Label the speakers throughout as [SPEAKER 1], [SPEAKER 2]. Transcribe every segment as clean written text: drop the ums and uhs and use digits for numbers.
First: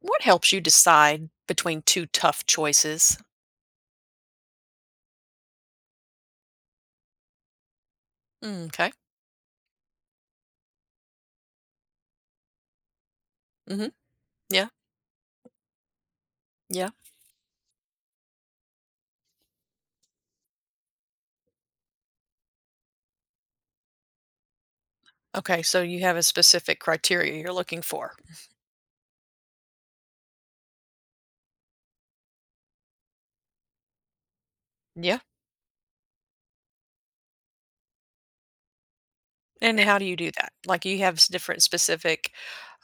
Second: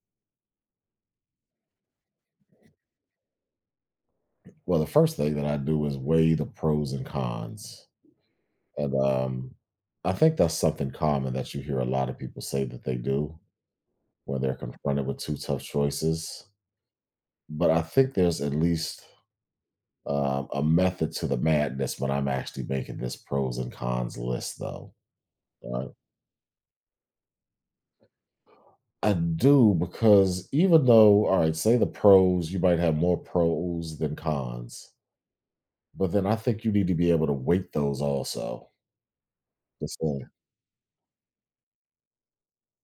[SPEAKER 1] What helps you decide between 2 tough choices?
[SPEAKER 2] Well, the first thing that I do is weigh the pros and cons.
[SPEAKER 1] Mm, 'kay.
[SPEAKER 2] And I think that's something common that you hear a lot of people say that they do
[SPEAKER 1] Mhm.
[SPEAKER 2] when they're
[SPEAKER 1] Yeah,
[SPEAKER 2] confronted with two tough choices.
[SPEAKER 1] yeah.
[SPEAKER 2] But I think there's at least a method to the madness when I'm actually making this pros and cons list, though.
[SPEAKER 1] Okay, so
[SPEAKER 2] Right?
[SPEAKER 1] you have a specific criteria you're looking for.
[SPEAKER 2] I do because even though, all right, say the pros, you might have more pros than cons,
[SPEAKER 1] Yeah,
[SPEAKER 2] but then I think you need to be able to weight those also.
[SPEAKER 1] and
[SPEAKER 2] to
[SPEAKER 1] how do you
[SPEAKER 2] say,
[SPEAKER 1] do that? Like, you have s different specific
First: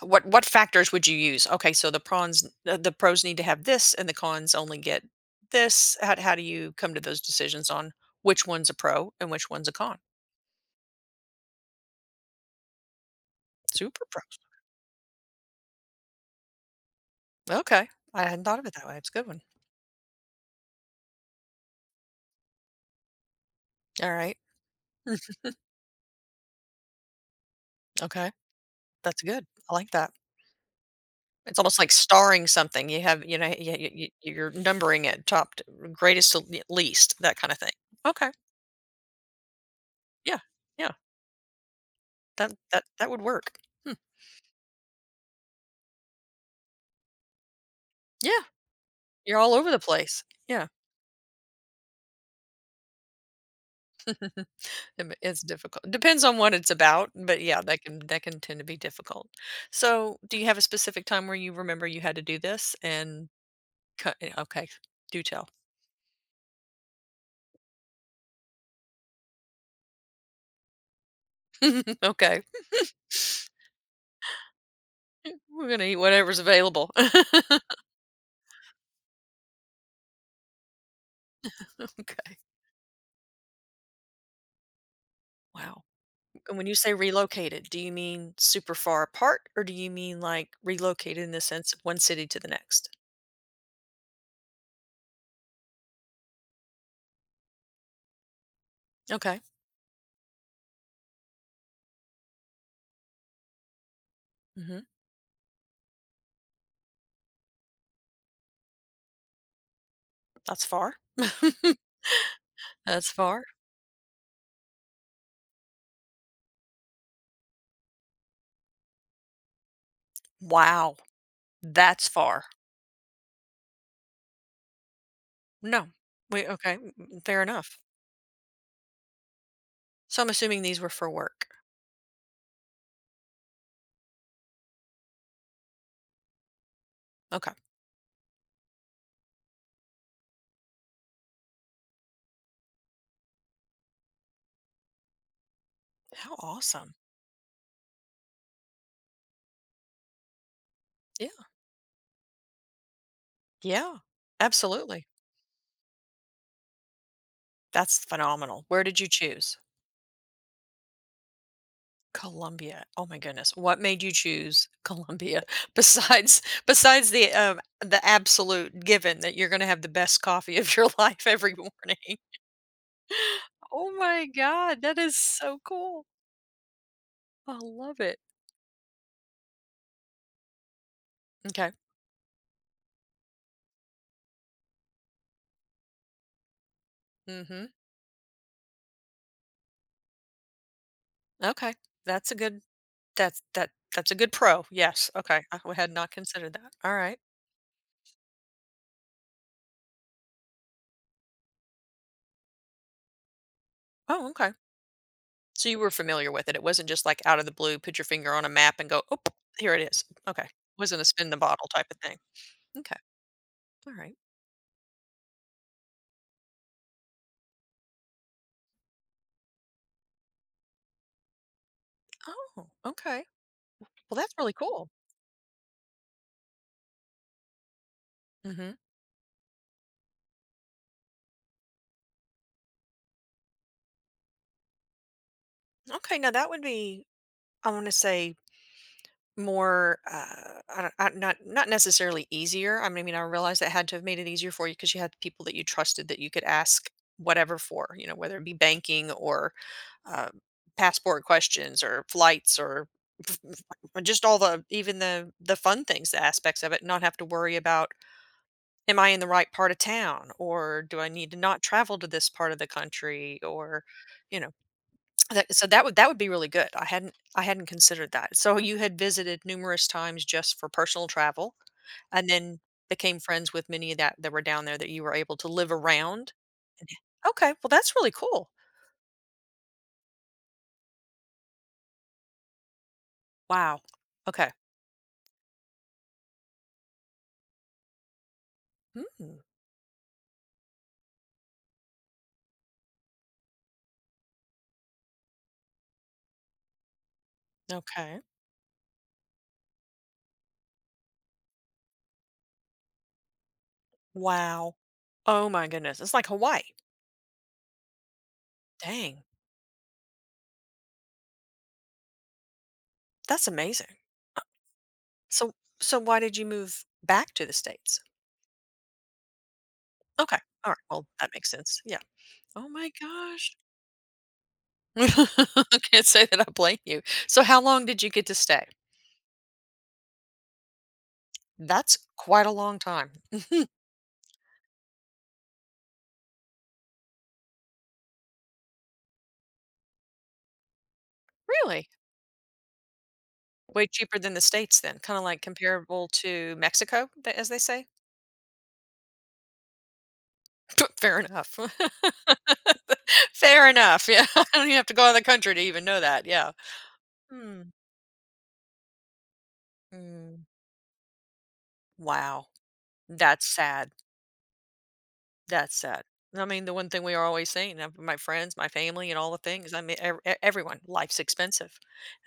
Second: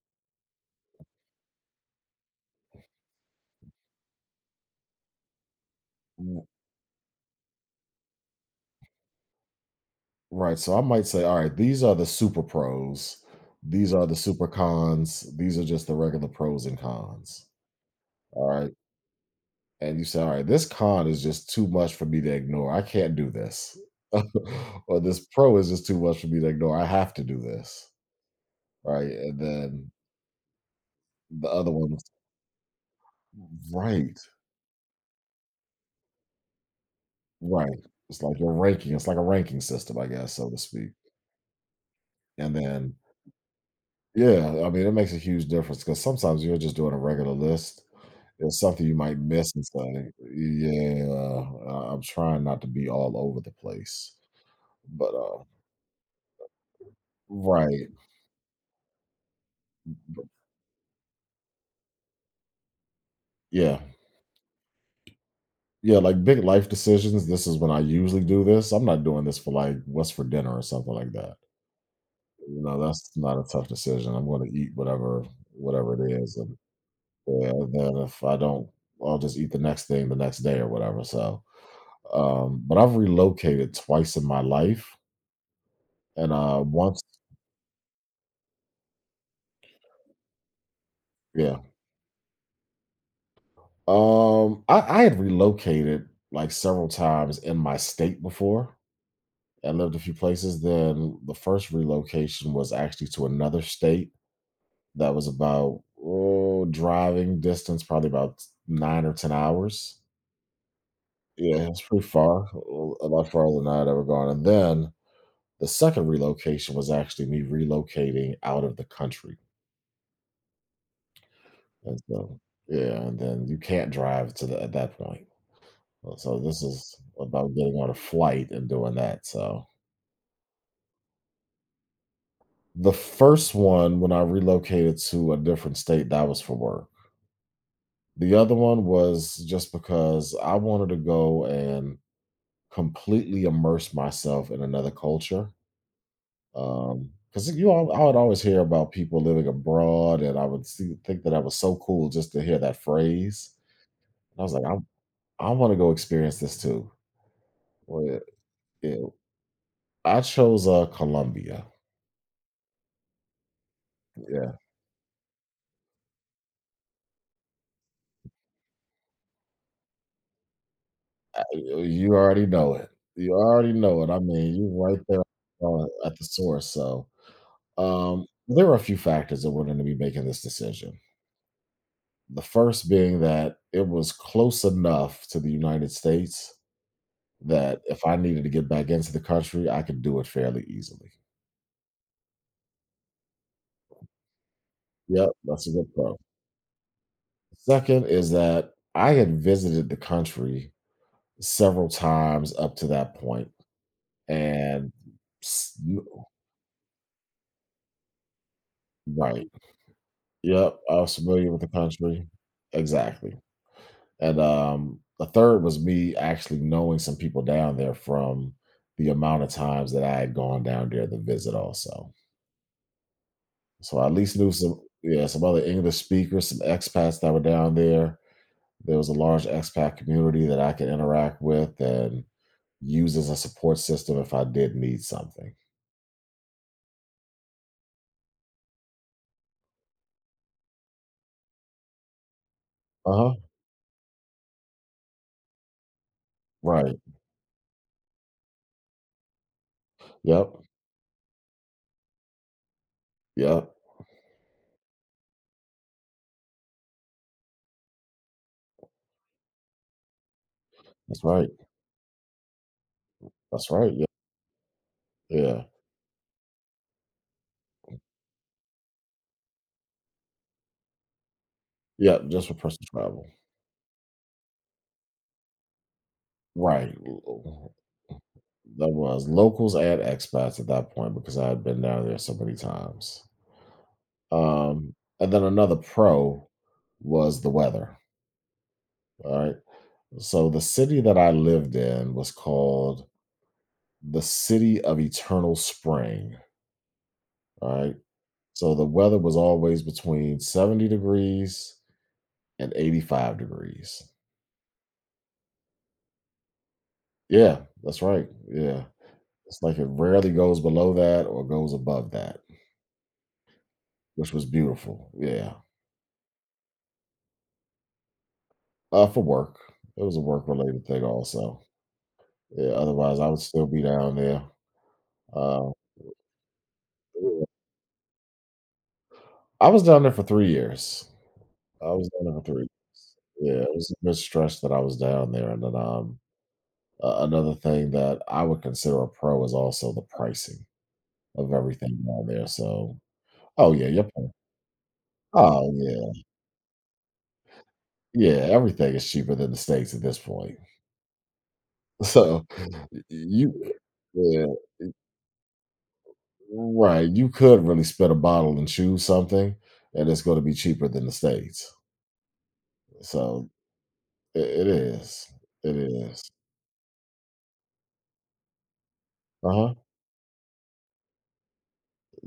[SPEAKER 1] what factors would you use? Okay, so the prawns the pros need to have this, and the cons only get this. How do you come to those decisions on which one's a pro and which one's a con?
[SPEAKER 2] Right, so I might say, "Alright, these are the super pros. These
[SPEAKER 1] Super
[SPEAKER 2] are the
[SPEAKER 1] pros.
[SPEAKER 2] super cons. These are just the regular pros and cons."
[SPEAKER 1] Okay. I hadn't thought of
[SPEAKER 2] Alright?
[SPEAKER 1] it that way. It's a good one.
[SPEAKER 2] And you say, "Alright, this con is just too much for me to ignore. I can't do this."
[SPEAKER 1] All right.
[SPEAKER 2] Or,
[SPEAKER 1] Hmm,
[SPEAKER 2] "This pro is just too much for me to ignore. I have to do this."
[SPEAKER 1] okay.
[SPEAKER 2] Right?
[SPEAKER 1] That's
[SPEAKER 2] And
[SPEAKER 1] good. I like
[SPEAKER 2] then
[SPEAKER 1] that.
[SPEAKER 2] the
[SPEAKER 1] It's
[SPEAKER 2] other
[SPEAKER 1] almost like
[SPEAKER 2] ones.
[SPEAKER 1] starring something. You have you know, you
[SPEAKER 2] Right,
[SPEAKER 1] you're numbering it top to greatest to l least, that kinda thing.
[SPEAKER 2] right. It's
[SPEAKER 1] Okay.
[SPEAKER 2] like you ranking it's like a ranking system, I guess,
[SPEAKER 1] Yeah.
[SPEAKER 2] so to speak.
[SPEAKER 1] Yeah.
[SPEAKER 2] And
[SPEAKER 1] That that
[SPEAKER 2] then,
[SPEAKER 1] that would work. Hmm.
[SPEAKER 2] yeah, I mean, it makes a huge difference because sometimes you're just doing a regular list.
[SPEAKER 1] Yeah.
[SPEAKER 2] It's something you might
[SPEAKER 1] You're
[SPEAKER 2] miss
[SPEAKER 1] all
[SPEAKER 2] and
[SPEAKER 1] over the
[SPEAKER 2] say,
[SPEAKER 1] place. Yeah.
[SPEAKER 2] yeah, I'm trying not to be all over the place. But,
[SPEAKER 1] It's difficult. Depends on what it's about, but yeah, that
[SPEAKER 2] right.
[SPEAKER 1] can tend to be difficult. So, do you have a specific time where you remember you had to do this and
[SPEAKER 2] Yeah.
[SPEAKER 1] cut okay, do tell.
[SPEAKER 2] Yeah, like, big life decisions, this is when I usually do this. I'm not doing this for, like, what's for dinner or something like that.
[SPEAKER 1] Okay.
[SPEAKER 2] You know, that's not a tough decision. I'm gonna eat whatever
[SPEAKER 1] We're gonna
[SPEAKER 2] whatever
[SPEAKER 1] eat
[SPEAKER 2] it is,
[SPEAKER 1] whatever's
[SPEAKER 2] and
[SPEAKER 1] available.
[SPEAKER 2] yeah, then if I don't, I'll just eat the next thing the next day or whatever, so,
[SPEAKER 1] Okay.
[SPEAKER 2] but I've relocated twice in my life,
[SPEAKER 1] Wow.
[SPEAKER 2] and,
[SPEAKER 1] And when you say
[SPEAKER 2] once.
[SPEAKER 1] relocated, do you mean super far apart or do you mean like relocated in the
[SPEAKER 2] Yeah.
[SPEAKER 1] sense of one city to the next?
[SPEAKER 2] I had relocated like several times in my state before.
[SPEAKER 1] Okay.
[SPEAKER 2] I lived a few places. Then the first relocation was actually to another state
[SPEAKER 1] Hmm.
[SPEAKER 2] that was about driving distance, probably about 9 or 10 hours.
[SPEAKER 1] That's far.
[SPEAKER 2] Yeah, it's pretty far, a
[SPEAKER 1] That's
[SPEAKER 2] a lot
[SPEAKER 1] far.
[SPEAKER 2] farther than I'd ever gone. And then the second relocation was actually me relocating out of the country.
[SPEAKER 1] Wow.
[SPEAKER 2] And
[SPEAKER 1] That's
[SPEAKER 2] so,
[SPEAKER 1] far.
[SPEAKER 2] yeah, and then you can't drive at that point.
[SPEAKER 1] No.
[SPEAKER 2] Well, so
[SPEAKER 1] Wait,
[SPEAKER 2] this
[SPEAKER 1] okay.
[SPEAKER 2] is
[SPEAKER 1] Fair
[SPEAKER 2] about getting
[SPEAKER 1] enough.
[SPEAKER 2] on a flight and doing that. So
[SPEAKER 1] So I'm assuming these were for work.
[SPEAKER 2] the first one, when I relocated to a different state, that was for work.
[SPEAKER 1] Okay.
[SPEAKER 2] The other one was just because I wanted to go and completely immerse myself in another culture.
[SPEAKER 1] How awesome.
[SPEAKER 2] Because I would always hear about people living abroad, and I would think
[SPEAKER 1] Yeah.
[SPEAKER 2] that that was so cool just to hear that phrase.
[SPEAKER 1] Yeah.
[SPEAKER 2] And I was like, I,
[SPEAKER 1] Absolutely.
[SPEAKER 2] I want to go experience this too.
[SPEAKER 1] That's
[SPEAKER 2] Well,
[SPEAKER 1] phenomenal. Where
[SPEAKER 2] yeah,
[SPEAKER 1] did you choose?
[SPEAKER 2] I chose Colombia.
[SPEAKER 1] Colombia. Oh my goodness. What made you
[SPEAKER 2] Yeah.
[SPEAKER 1] choose Colombia besides the absolute given that you're going to have the best coffee of your life every morning?
[SPEAKER 2] You already know it. You already
[SPEAKER 1] Oh
[SPEAKER 2] know it. I
[SPEAKER 1] my
[SPEAKER 2] mean,
[SPEAKER 1] god,
[SPEAKER 2] you're
[SPEAKER 1] that
[SPEAKER 2] right
[SPEAKER 1] is
[SPEAKER 2] there
[SPEAKER 1] so cool.
[SPEAKER 2] at the source. So
[SPEAKER 1] I love it.
[SPEAKER 2] there are a few factors that went into me making this decision.
[SPEAKER 1] Okay.
[SPEAKER 2] The first being that it was close enough to the United States
[SPEAKER 1] Mhm.
[SPEAKER 2] that if I needed to get back into the country, I could do it fairly easily.
[SPEAKER 1] Okay. That's a good that's that's a good pro. Yes.
[SPEAKER 2] Yep,
[SPEAKER 1] Okay.
[SPEAKER 2] that's a
[SPEAKER 1] Had
[SPEAKER 2] good
[SPEAKER 1] not
[SPEAKER 2] pro.
[SPEAKER 1] considered that. All right.
[SPEAKER 2] Second is that I had visited the country several times up to that point,
[SPEAKER 1] Oh, okay.
[SPEAKER 2] and
[SPEAKER 1] So you
[SPEAKER 2] s-
[SPEAKER 1] were familiar with it. It wasn't just like out of the blue, put your finger on a map and go, "Oh,
[SPEAKER 2] right,
[SPEAKER 1] here it is." Okay.
[SPEAKER 2] yep, I
[SPEAKER 1] Wasn't a
[SPEAKER 2] was
[SPEAKER 1] spin the
[SPEAKER 2] familiar with
[SPEAKER 1] bottle
[SPEAKER 2] the
[SPEAKER 1] type of thing.
[SPEAKER 2] country.
[SPEAKER 1] Okay.
[SPEAKER 2] Exactly.
[SPEAKER 1] All right.
[SPEAKER 2] And, the third was me actually knowing some people down there from the amount of times that I had gone down there to visit also.
[SPEAKER 1] Oh, okay.
[SPEAKER 2] So I at
[SPEAKER 1] Well, that's
[SPEAKER 2] least
[SPEAKER 1] really
[SPEAKER 2] knew some
[SPEAKER 1] cool.
[SPEAKER 2] yeah, some other English speakers, some expats that were down there.
[SPEAKER 1] Hmm.
[SPEAKER 2] There was a large expat community that I could interact with and use as a support system if I did need something.
[SPEAKER 1] Okay, now that would be, I want to say, more. I don't, I, not necessarily easier. I mean, I
[SPEAKER 2] Uh-huh.
[SPEAKER 1] realize that had to have made it easier for you because you had people that you trusted that you could ask
[SPEAKER 2] Right.
[SPEAKER 1] whatever for. You know, whether it be banking or uh,
[SPEAKER 2] Yep.
[SPEAKER 1] passport questions or flights or f-
[SPEAKER 2] Yep.
[SPEAKER 1] just all the even the fun things, the aspects of it. Not have to worry about am I in the right part of town or do I
[SPEAKER 2] That's
[SPEAKER 1] need to
[SPEAKER 2] right.
[SPEAKER 1] not travel to this part of the country
[SPEAKER 2] That's
[SPEAKER 1] or
[SPEAKER 2] right. Yep.
[SPEAKER 1] you know. That
[SPEAKER 2] Yeah.
[SPEAKER 1] so that would be really good. I hadn't considered that. So you had visited numerous times just for personal travel,
[SPEAKER 2] Yeah,
[SPEAKER 1] and
[SPEAKER 2] just for
[SPEAKER 1] then
[SPEAKER 2] personal
[SPEAKER 1] became
[SPEAKER 2] travel.
[SPEAKER 1] friends with many that were down there that you were able to live around? And-
[SPEAKER 2] Right.
[SPEAKER 1] Okay, well,
[SPEAKER 2] L
[SPEAKER 1] that's really cool.
[SPEAKER 2] That was locals and expats at that point because I had been down there so many times.
[SPEAKER 1] Wow. Okay.
[SPEAKER 2] Um, and then another pro was the weather,
[SPEAKER 1] Mm,
[SPEAKER 2] alright? So the city that I lived in was called the City of Eternal Spring, alright?
[SPEAKER 1] okay.
[SPEAKER 2] So the weather was always between 70 degrees and 85 degrees.
[SPEAKER 1] Wow. Oh my goodness, it's like Hawaii.
[SPEAKER 2] Yeah, that's right, yeah.
[SPEAKER 1] Dang,
[SPEAKER 2] It's like it rarely goes below that or goes above that,
[SPEAKER 1] that's amazing.
[SPEAKER 2] which
[SPEAKER 1] Uh,
[SPEAKER 2] was beautiful,
[SPEAKER 1] so
[SPEAKER 2] yeah.
[SPEAKER 1] so why did you move back to the States?
[SPEAKER 2] For work. It was a
[SPEAKER 1] Okay, alright,
[SPEAKER 2] work-related thing
[SPEAKER 1] well, that makes
[SPEAKER 2] also.
[SPEAKER 1] sense, yeah. Oh
[SPEAKER 2] Yeah,
[SPEAKER 1] my
[SPEAKER 2] otherwise, I would
[SPEAKER 1] gosh.
[SPEAKER 2] still be down there. Uh,
[SPEAKER 1] I can't say that I blame you. So
[SPEAKER 2] yeah.
[SPEAKER 1] how long did you get to stay?
[SPEAKER 2] I was down there for 3 years. I
[SPEAKER 1] That's
[SPEAKER 2] was down there for
[SPEAKER 1] quite a
[SPEAKER 2] 3
[SPEAKER 1] long time.
[SPEAKER 2] Yeah, it was a bit stretch that I was down there, and then, a another thing that I would consider a pro is also the pricing of
[SPEAKER 1] Really?
[SPEAKER 2] everything down there, so oh,
[SPEAKER 1] Way
[SPEAKER 2] yeah, you're
[SPEAKER 1] cheaper
[SPEAKER 2] paying.
[SPEAKER 1] than the States then, kinda like
[SPEAKER 2] Oh,
[SPEAKER 1] comparable
[SPEAKER 2] yeah.
[SPEAKER 1] to Mexico, th as they say?
[SPEAKER 2] Yeah, everything is cheaper than the States at this point.
[SPEAKER 1] Fair enough.
[SPEAKER 2] So, y you
[SPEAKER 1] Fair enough, yeah. I
[SPEAKER 2] yeah.
[SPEAKER 1] don't even have to go out of the country to even know that, yeah.
[SPEAKER 2] Right. You
[SPEAKER 1] Hmm.
[SPEAKER 2] could really split a bottle and choose something, and it's going to
[SPEAKER 1] Mm.
[SPEAKER 2] be cheaper than the States.
[SPEAKER 1] Wow. That's
[SPEAKER 2] So
[SPEAKER 1] sad.
[SPEAKER 2] I it is.
[SPEAKER 1] That's
[SPEAKER 2] It
[SPEAKER 1] sad.
[SPEAKER 2] is.
[SPEAKER 1] I mean, the one thing we are always saying, my friends, my family, and all the
[SPEAKER 2] Uh
[SPEAKER 1] things. I
[SPEAKER 2] huh.
[SPEAKER 1] mean, everyone. Life's expensive,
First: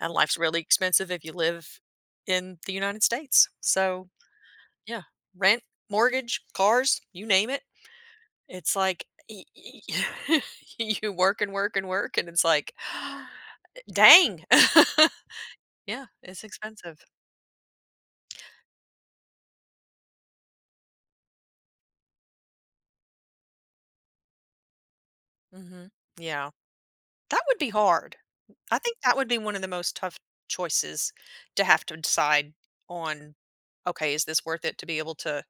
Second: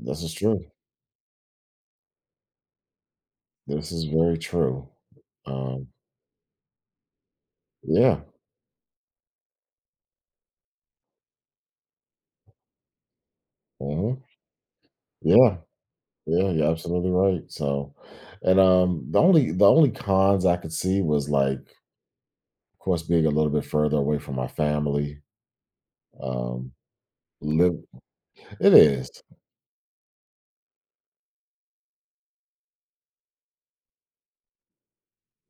[SPEAKER 1] and
[SPEAKER 2] is
[SPEAKER 1] life's really
[SPEAKER 2] true.
[SPEAKER 1] expensive if you live in the United States.
[SPEAKER 2] This is
[SPEAKER 1] So
[SPEAKER 2] very true.
[SPEAKER 1] yeah, rent,
[SPEAKER 2] Um,
[SPEAKER 1] mortgage, cars, you name it.
[SPEAKER 2] yeah.
[SPEAKER 1] It's like y- you work and work and work, and it's like,
[SPEAKER 2] Uh-huh.
[SPEAKER 1] dang,
[SPEAKER 2] Yeah.
[SPEAKER 1] yeah, it's
[SPEAKER 2] Yeah. You're
[SPEAKER 1] expensive.
[SPEAKER 2] absolutely right. So, and the only cons I could see was like, of course, being a little bit further away from my family.
[SPEAKER 1] Hmm. Yeah,
[SPEAKER 2] Um,
[SPEAKER 1] that would be
[SPEAKER 2] Live.
[SPEAKER 1] hard.
[SPEAKER 2] It
[SPEAKER 1] I think
[SPEAKER 2] is.
[SPEAKER 1] that would be one of the most tough choices to have to decide on, okay, is this worth it to be able to,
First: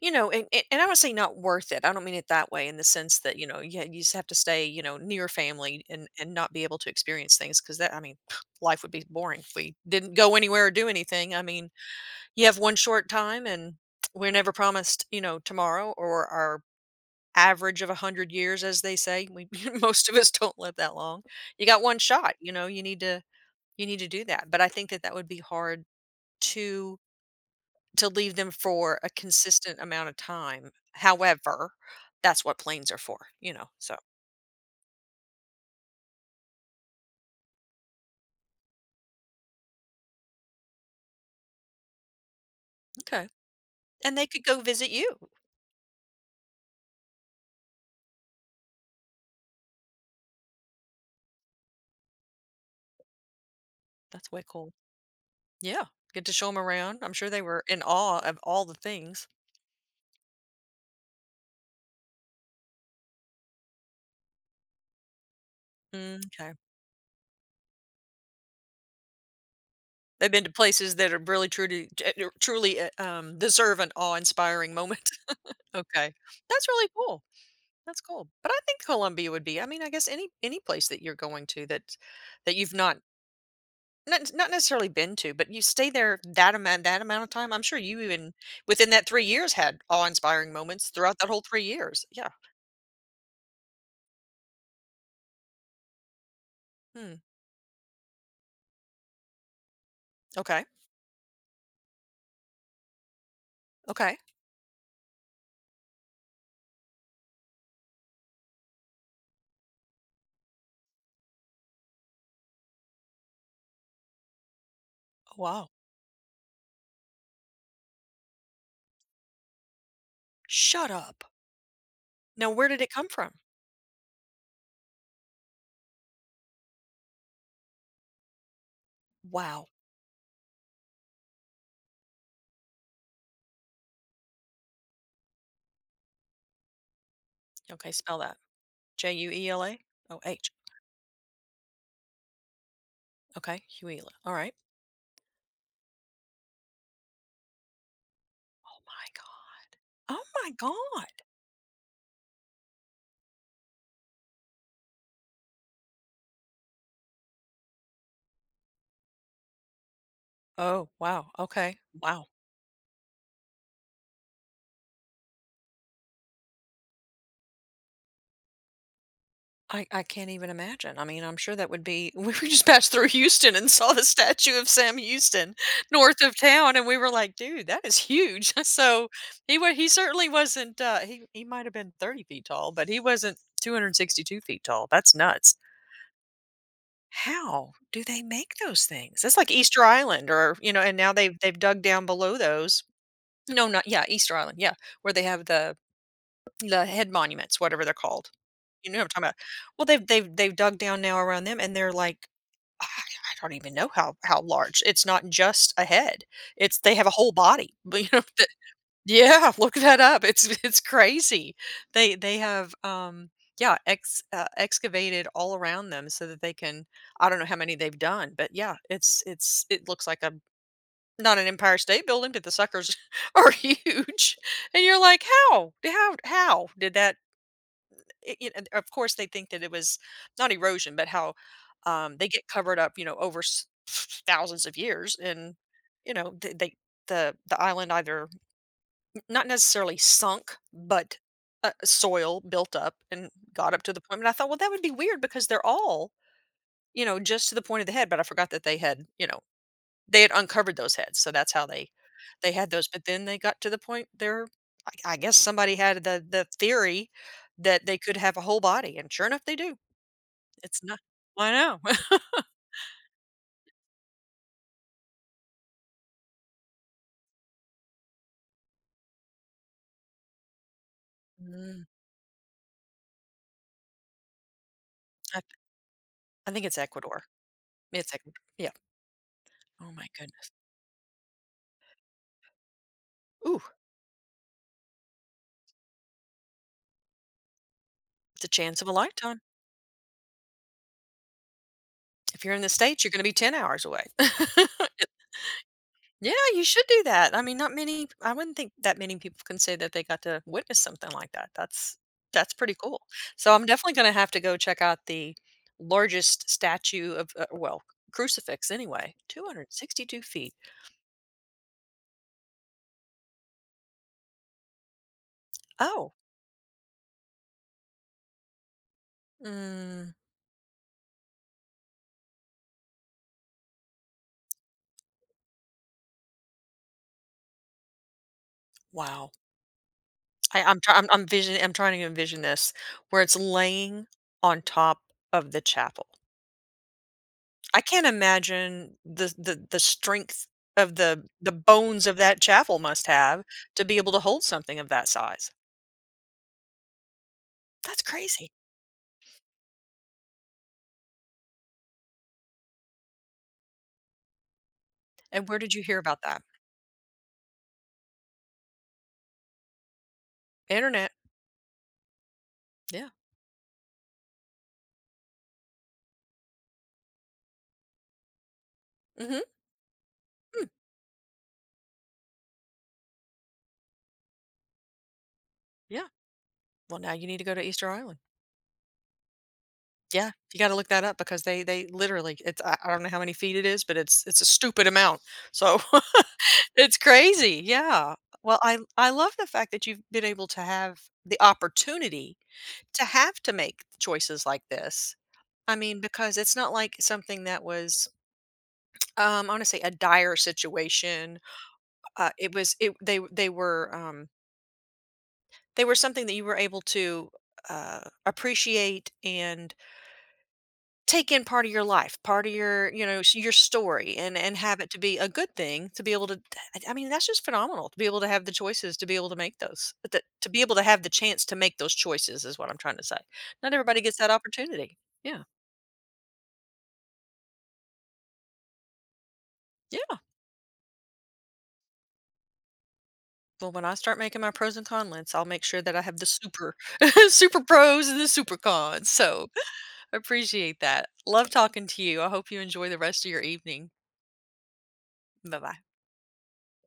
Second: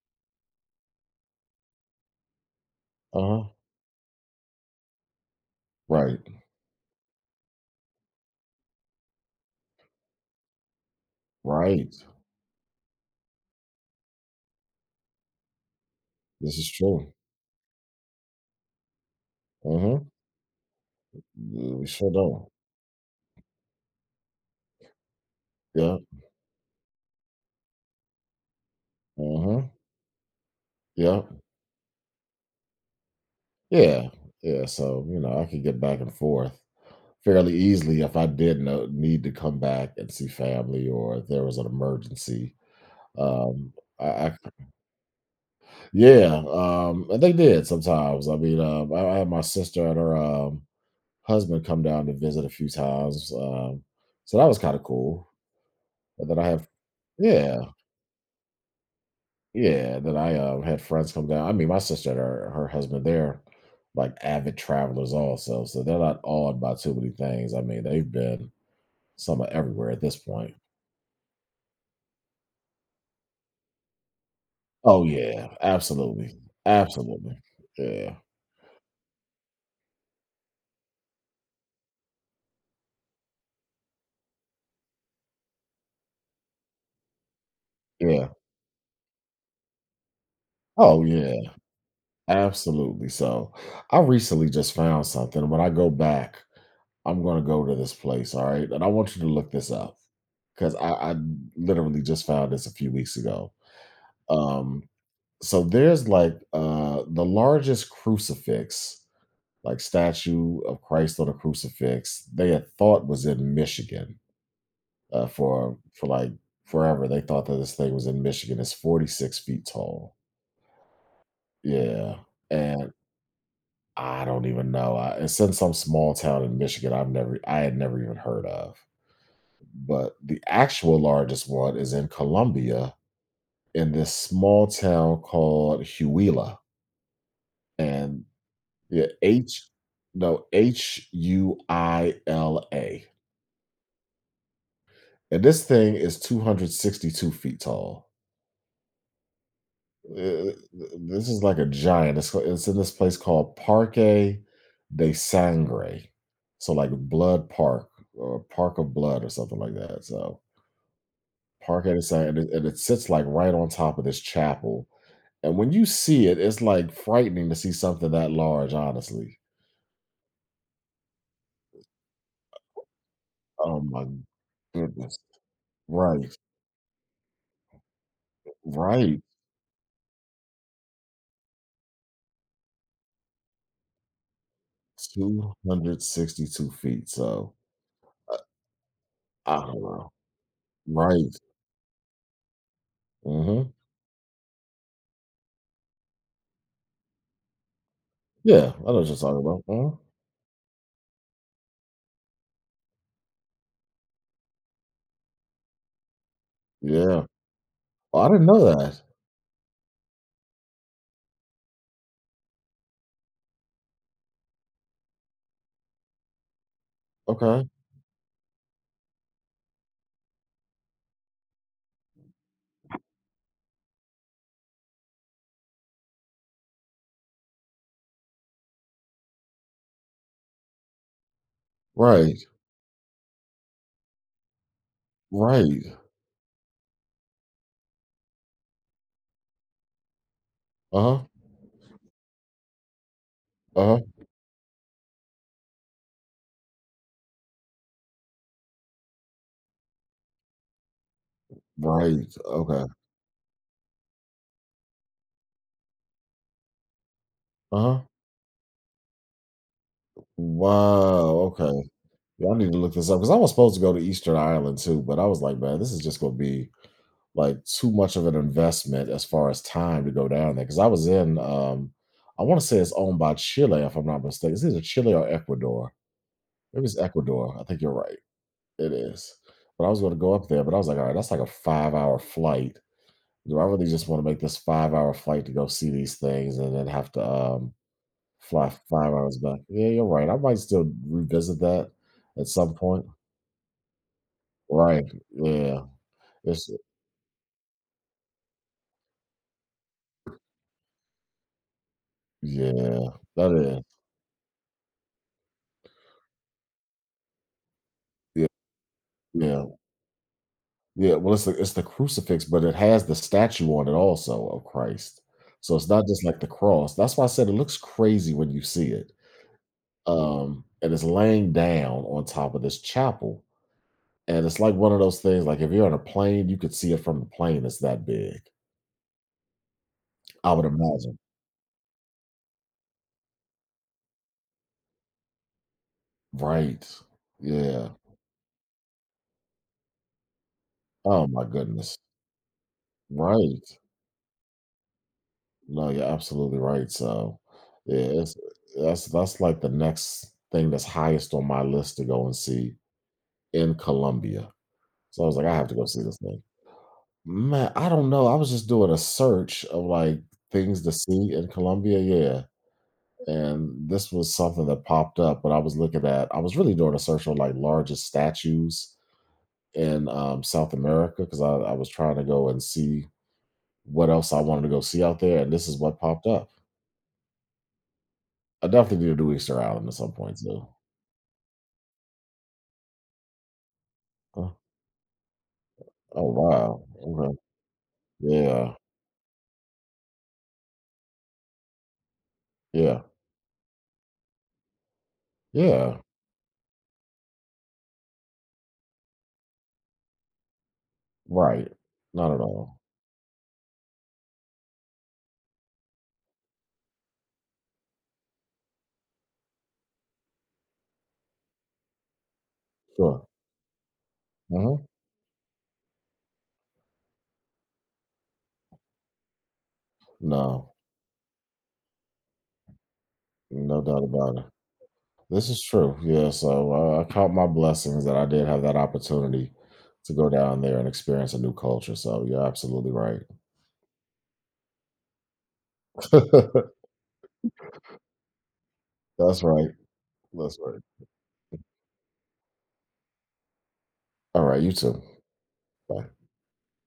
[SPEAKER 1] you know, and I would say not worth it. I don't mean it that way in the sense
[SPEAKER 2] Uh
[SPEAKER 1] that, you
[SPEAKER 2] huh.
[SPEAKER 1] know, yeah, you just have to stay, you know, near family and,
[SPEAKER 2] Right.
[SPEAKER 1] and not be able to experience things because that, I mean, life would be boring if we didn't go anywhere or do anything. I mean,
[SPEAKER 2] Right.
[SPEAKER 1] you have one short time and we're never promised, you know, tomorrow or
[SPEAKER 2] This
[SPEAKER 1] our
[SPEAKER 2] is true.
[SPEAKER 1] average of a 100 years, as they say. We,
[SPEAKER 2] Uh huh.
[SPEAKER 1] most of us don't live that long. You
[SPEAKER 2] Yeah,
[SPEAKER 1] got
[SPEAKER 2] we
[SPEAKER 1] one
[SPEAKER 2] sure
[SPEAKER 1] shot,
[SPEAKER 2] don't.
[SPEAKER 1] you know, you need to do that, but I think that that would be hard
[SPEAKER 2] Yeah.
[SPEAKER 1] to to leave them for a
[SPEAKER 2] Uh-huh.
[SPEAKER 1] consistent amount of time.
[SPEAKER 2] Yeah.
[SPEAKER 1] However, that's what planes are for, you know, so.
[SPEAKER 2] Yeah. Yeah. So, I could get back and forth fairly easily if I did need to come back and see family or if there was an emergency.
[SPEAKER 1] Okay.
[SPEAKER 2] Um,
[SPEAKER 1] And they
[SPEAKER 2] I
[SPEAKER 1] could go visit you.
[SPEAKER 2] yeah, and they did sometimes. I mean, I had my sister and her husband come down to visit a few times,
[SPEAKER 1] That's
[SPEAKER 2] so
[SPEAKER 1] way
[SPEAKER 2] that was
[SPEAKER 1] cool.
[SPEAKER 2] kind of cool.
[SPEAKER 1] Yeah, get
[SPEAKER 2] And
[SPEAKER 1] to
[SPEAKER 2] then
[SPEAKER 1] show them around. I'm sure they
[SPEAKER 2] yeah,
[SPEAKER 1] were in awe of all the things.
[SPEAKER 2] yeah, that I had friends come down. I mean, my sister and her husband, they're like avid travelers also, so they're not
[SPEAKER 1] Okay.
[SPEAKER 2] awed by too many things. I mean, they've been somewhere everywhere at this
[SPEAKER 1] They've been to
[SPEAKER 2] point.
[SPEAKER 1] places that are really truly t truly, deserve an awe-inspiring
[SPEAKER 2] Oh
[SPEAKER 1] moment.
[SPEAKER 2] yeah,
[SPEAKER 1] Okay.
[SPEAKER 2] absolutely,
[SPEAKER 1] That's really cool.
[SPEAKER 2] absolutely,
[SPEAKER 1] That's
[SPEAKER 2] yeah,
[SPEAKER 1] cool, but I think Colombia would be I mean, I guess any place that you're going to that you've not not necessarily been to, but you stay there that amount of time. I'm sure you
[SPEAKER 2] yeah.
[SPEAKER 1] even within that 3 years had awe-inspiring moments
[SPEAKER 2] Oh
[SPEAKER 1] throughout that
[SPEAKER 2] yeah,
[SPEAKER 1] whole 3 years. Yeah.
[SPEAKER 2] absolutely. So I recently just found something. When I go back,
[SPEAKER 1] Hmm.
[SPEAKER 2] I'm gonna go to this place. All right, and I want you to look this up
[SPEAKER 1] Okay.
[SPEAKER 2] because I literally just found this a few weeks ago.
[SPEAKER 1] Okay.
[SPEAKER 2] Um, so there's like the largest crucifix, like statue of Christ on a crucifix, they had thought was in Michigan
[SPEAKER 1] Oh, wow.
[SPEAKER 2] for like forever. They thought that this thing was in Michigan. It's 46 feet tall,
[SPEAKER 1] Shut up.
[SPEAKER 2] yeah.
[SPEAKER 1] Now where did it
[SPEAKER 2] And
[SPEAKER 1] come from?
[SPEAKER 2] I don't even know. It's in some small town in Michigan. I had never even heard of.
[SPEAKER 1] Wow.
[SPEAKER 2] But the actual largest one is in columbia in this small town called Huila.
[SPEAKER 1] Okay, spell
[SPEAKER 2] And
[SPEAKER 1] that.
[SPEAKER 2] yeah,
[SPEAKER 1] J u e l
[SPEAKER 2] H,
[SPEAKER 1] a o h. Oh,
[SPEAKER 2] no,
[SPEAKER 1] H.
[SPEAKER 2] Huila.
[SPEAKER 1] Okay, Huela. Alright.
[SPEAKER 2] And this thing is 262 feet tall.
[SPEAKER 1] Oh my god. Oh my
[SPEAKER 2] Uh,
[SPEAKER 1] god.
[SPEAKER 2] This is like a giant. It's in this place called Parque de Sangre. So like Blood Park or Park of Blood or something like that. So
[SPEAKER 1] Oh, wow. Okay.
[SPEAKER 2] Parque de
[SPEAKER 1] Wow.
[SPEAKER 2] Sangre. And it sits like right on top of this chapel. And when you see it, it's like frightening to see something that large, honestly.
[SPEAKER 1] I can't even imagine. I mean, I'm sure that would be we were just passed through Houston and
[SPEAKER 2] Oh
[SPEAKER 1] saw the
[SPEAKER 2] my
[SPEAKER 1] statue of Sam
[SPEAKER 2] goodness.
[SPEAKER 1] Houston north
[SPEAKER 2] Right.
[SPEAKER 1] of town, and we were like, "Dude, that is huge." So
[SPEAKER 2] Right.
[SPEAKER 1] he certainly wasn't, he might have been 30 feet tall, but he wasn't 262 feet tall. That's nuts.
[SPEAKER 2] 262 feet, so,
[SPEAKER 1] How do they
[SPEAKER 2] uh,
[SPEAKER 1] make those things? That's like
[SPEAKER 2] I don't
[SPEAKER 1] Easter
[SPEAKER 2] know.
[SPEAKER 1] Island or, you know, and now they've
[SPEAKER 2] Right.
[SPEAKER 1] they've dug down below those. No,
[SPEAKER 2] Mhm.
[SPEAKER 1] not yeah, Easter Island, yeah, where they have the head monuments, whatever they're called.
[SPEAKER 2] Yeah, I
[SPEAKER 1] You
[SPEAKER 2] know
[SPEAKER 1] know what
[SPEAKER 2] what you're
[SPEAKER 1] I'm talking about.
[SPEAKER 2] talking about.
[SPEAKER 1] Well,
[SPEAKER 2] Mhm.
[SPEAKER 1] they've dug down now around them, and they're like, I don't even know how large. It's not just a head. It's they have a
[SPEAKER 2] Yeah.
[SPEAKER 1] whole body. But you
[SPEAKER 2] Oh,
[SPEAKER 1] know,
[SPEAKER 2] I didn't
[SPEAKER 1] that
[SPEAKER 2] know that.
[SPEAKER 1] yeah, look that up. It's crazy. They have yeah ex excavated all around them so that they can. I don't know how
[SPEAKER 2] Okay.
[SPEAKER 1] many they've done, but yeah, it's it looks like a not an Empire State Building, but the suckers are huge. And you're like, how did that and of course, they think that it was not erosion, but how they
[SPEAKER 2] Right.
[SPEAKER 1] get covered up, you know, over thousands of years, and
[SPEAKER 2] Right.
[SPEAKER 1] you know, they the island either not necessarily sunk, but
[SPEAKER 2] Uh-huh.
[SPEAKER 1] soil built up and got up to the
[SPEAKER 2] Uh-huh.
[SPEAKER 1] point. And I thought, well, that would be weird because they're all, you know, just to the point of the head. But I forgot that they had, you know, they had uncovered those heads, so that's how
[SPEAKER 2] Right.
[SPEAKER 1] they had
[SPEAKER 2] Okay.
[SPEAKER 1] those. But then they got to the point there. I guess somebody had the theory that they
[SPEAKER 2] Uh-huh.
[SPEAKER 1] could have a whole body, and sure enough, they do. It's not I
[SPEAKER 2] Wow, okay.
[SPEAKER 1] know.
[SPEAKER 2] Yeah, I need to look this up because I was supposed to go to Eastern Ireland too, but I was like, "Man, this is just gonna be, like, too much of an investment as far as time to go down there because
[SPEAKER 1] Mm,
[SPEAKER 2] I wanna say it's owned by Chile, if I'm not mistaken. It's either Chile or
[SPEAKER 1] I
[SPEAKER 2] Ecuador.
[SPEAKER 1] I think it's
[SPEAKER 2] Maybe it's
[SPEAKER 1] Ecuador.
[SPEAKER 2] Ecuador. I think you're
[SPEAKER 1] It's
[SPEAKER 2] right.
[SPEAKER 1] Ecuador. Yeah.
[SPEAKER 2] It is. But I
[SPEAKER 1] Oh
[SPEAKER 2] was
[SPEAKER 1] my
[SPEAKER 2] going to go up
[SPEAKER 1] goodness.
[SPEAKER 2] there, but I was like, all right, that's like a 5-hour flight. Do
[SPEAKER 1] Ooh,
[SPEAKER 2] I really just want to make this 5-hour flight to go see these things and then have to
[SPEAKER 1] it's a
[SPEAKER 2] fly
[SPEAKER 1] chance of a
[SPEAKER 2] 5 hours
[SPEAKER 1] lifetime.
[SPEAKER 2] back? Yeah, you're right. I might still revisit that
[SPEAKER 1] If
[SPEAKER 2] at
[SPEAKER 1] you're in the
[SPEAKER 2] some
[SPEAKER 1] States,
[SPEAKER 2] point.
[SPEAKER 1] you're gonna be 10 hours away.
[SPEAKER 2] Right.
[SPEAKER 1] It-
[SPEAKER 2] Yeah.
[SPEAKER 1] Yeah, you
[SPEAKER 2] It's
[SPEAKER 1] should do that. I mean, not many I wouldn't think that many people can say that they got to witness something like that. That's pretty cool.
[SPEAKER 2] Yeah. That
[SPEAKER 1] So I'm definitely
[SPEAKER 2] is.
[SPEAKER 1] gonna have to go check out the largest statue of, well,
[SPEAKER 2] Yeah.
[SPEAKER 1] crucifix anyway,
[SPEAKER 2] Yeah.
[SPEAKER 1] 262 feet.
[SPEAKER 2] Yeah. Well, it's the crucifix, but it has the statue on it also of Christ. So it's not
[SPEAKER 1] Oh,
[SPEAKER 2] just like the cross. That's why I said it looks crazy when you see it.
[SPEAKER 1] mm,
[SPEAKER 2] And it's laying down on top of this chapel. And it's like one of those things, like if you're on a plane, you could see it from the plane. It's that big.
[SPEAKER 1] wow.
[SPEAKER 2] I
[SPEAKER 1] I
[SPEAKER 2] would
[SPEAKER 1] I'm try I'm
[SPEAKER 2] imagine.
[SPEAKER 1] I'm visioning I'm trying to envision this, where it's laying on top of the chapel.
[SPEAKER 2] Right.
[SPEAKER 1] I
[SPEAKER 2] Yeah.
[SPEAKER 1] can't imagine the strength of
[SPEAKER 2] Oh
[SPEAKER 1] the
[SPEAKER 2] my
[SPEAKER 1] the
[SPEAKER 2] goodness.
[SPEAKER 1] bones of that chapel must have
[SPEAKER 2] Right.
[SPEAKER 1] to be able to hold something of that size.
[SPEAKER 2] No, you're absolutely right. So
[SPEAKER 1] That's
[SPEAKER 2] yeah, it's
[SPEAKER 1] crazy.
[SPEAKER 2] that's like the next thing that's highest on my list to go and see in Colombia. So I was like,
[SPEAKER 1] And
[SPEAKER 2] I
[SPEAKER 1] where
[SPEAKER 2] have
[SPEAKER 1] did
[SPEAKER 2] to
[SPEAKER 1] you
[SPEAKER 2] go
[SPEAKER 1] hear
[SPEAKER 2] see this
[SPEAKER 1] about that?
[SPEAKER 2] thing. Man, I don't know. I was just doing a search of like things to
[SPEAKER 1] Internet.
[SPEAKER 2] see in Colombia. Yeah.
[SPEAKER 1] Yeah.
[SPEAKER 2] And this was something that popped up when I was looking at. I was really doing a search on like largest statues
[SPEAKER 1] Mhm.
[SPEAKER 2] in
[SPEAKER 1] Mm.
[SPEAKER 2] South America because I was trying to go and see what else I wanted to go see out there, and this is what
[SPEAKER 1] Yeah.
[SPEAKER 2] popped up.
[SPEAKER 1] Well, now you need to go to Easter Island.
[SPEAKER 2] I definitely need to do Easter Island at some
[SPEAKER 1] Yeah,
[SPEAKER 2] point
[SPEAKER 1] you
[SPEAKER 2] too.
[SPEAKER 1] gotta look that up because they literally it's I don't know how many feet it is, but it's a
[SPEAKER 2] Huh.
[SPEAKER 1] stupid amount. So
[SPEAKER 2] Oh wow!
[SPEAKER 1] It's
[SPEAKER 2] Okay.
[SPEAKER 1] crazy, yeah. Well,
[SPEAKER 2] Yeah,
[SPEAKER 1] I love the fact that you've been able to have the opportunity
[SPEAKER 2] yeah,
[SPEAKER 1] to have to make choices like this. I mean,
[SPEAKER 2] yeah.
[SPEAKER 1] because it's not like something that was, I wanna say a dire situation.
[SPEAKER 2] Right. Not at
[SPEAKER 1] It was
[SPEAKER 2] all.
[SPEAKER 1] it they were something that you were able to, uh, appreciate and take in part of your life, part of your, you know,
[SPEAKER 2] Sure.
[SPEAKER 1] your story and
[SPEAKER 2] Uh-huh.
[SPEAKER 1] have it to be a good thing to be able to I mean, that's just phenomenal to be able to have the choices to be able to make those. But that to be able
[SPEAKER 2] No,
[SPEAKER 1] to have the chance to make those choices is what I'm trying to say. Not
[SPEAKER 2] no
[SPEAKER 1] everybody
[SPEAKER 2] doubt
[SPEAKER 1] gets that
[SPEAKER 2] about it.
[SPEAKER 1] opportunity. Yeah.
[SPEAKER 2] This is true. Yeah. So I count my blessings that I did have that opportunity to
[SPEAKER 1] Yeah.
[SPEAKER 2] go down there and experience a new culture. So you're absolutely right.
[SPEAKER 1] Well, when I start making my pros and cons lists, I'll make sure that I have the super super pros and the super cons.
[SPEAKER 2] That's
[SPEAKER 1] So,
[SPEAKER 2] right. That's
[SPEAKER 1] appreciate
[SPEAKER 2] right.
[SPEAKER 1] that. Love talking to you. I hope you enjoy the rest of your evening.
[SPEAKER 2] All right. You too.
[SPEAKER 1] Bye-bye.
[SPEAKER 2] Bye.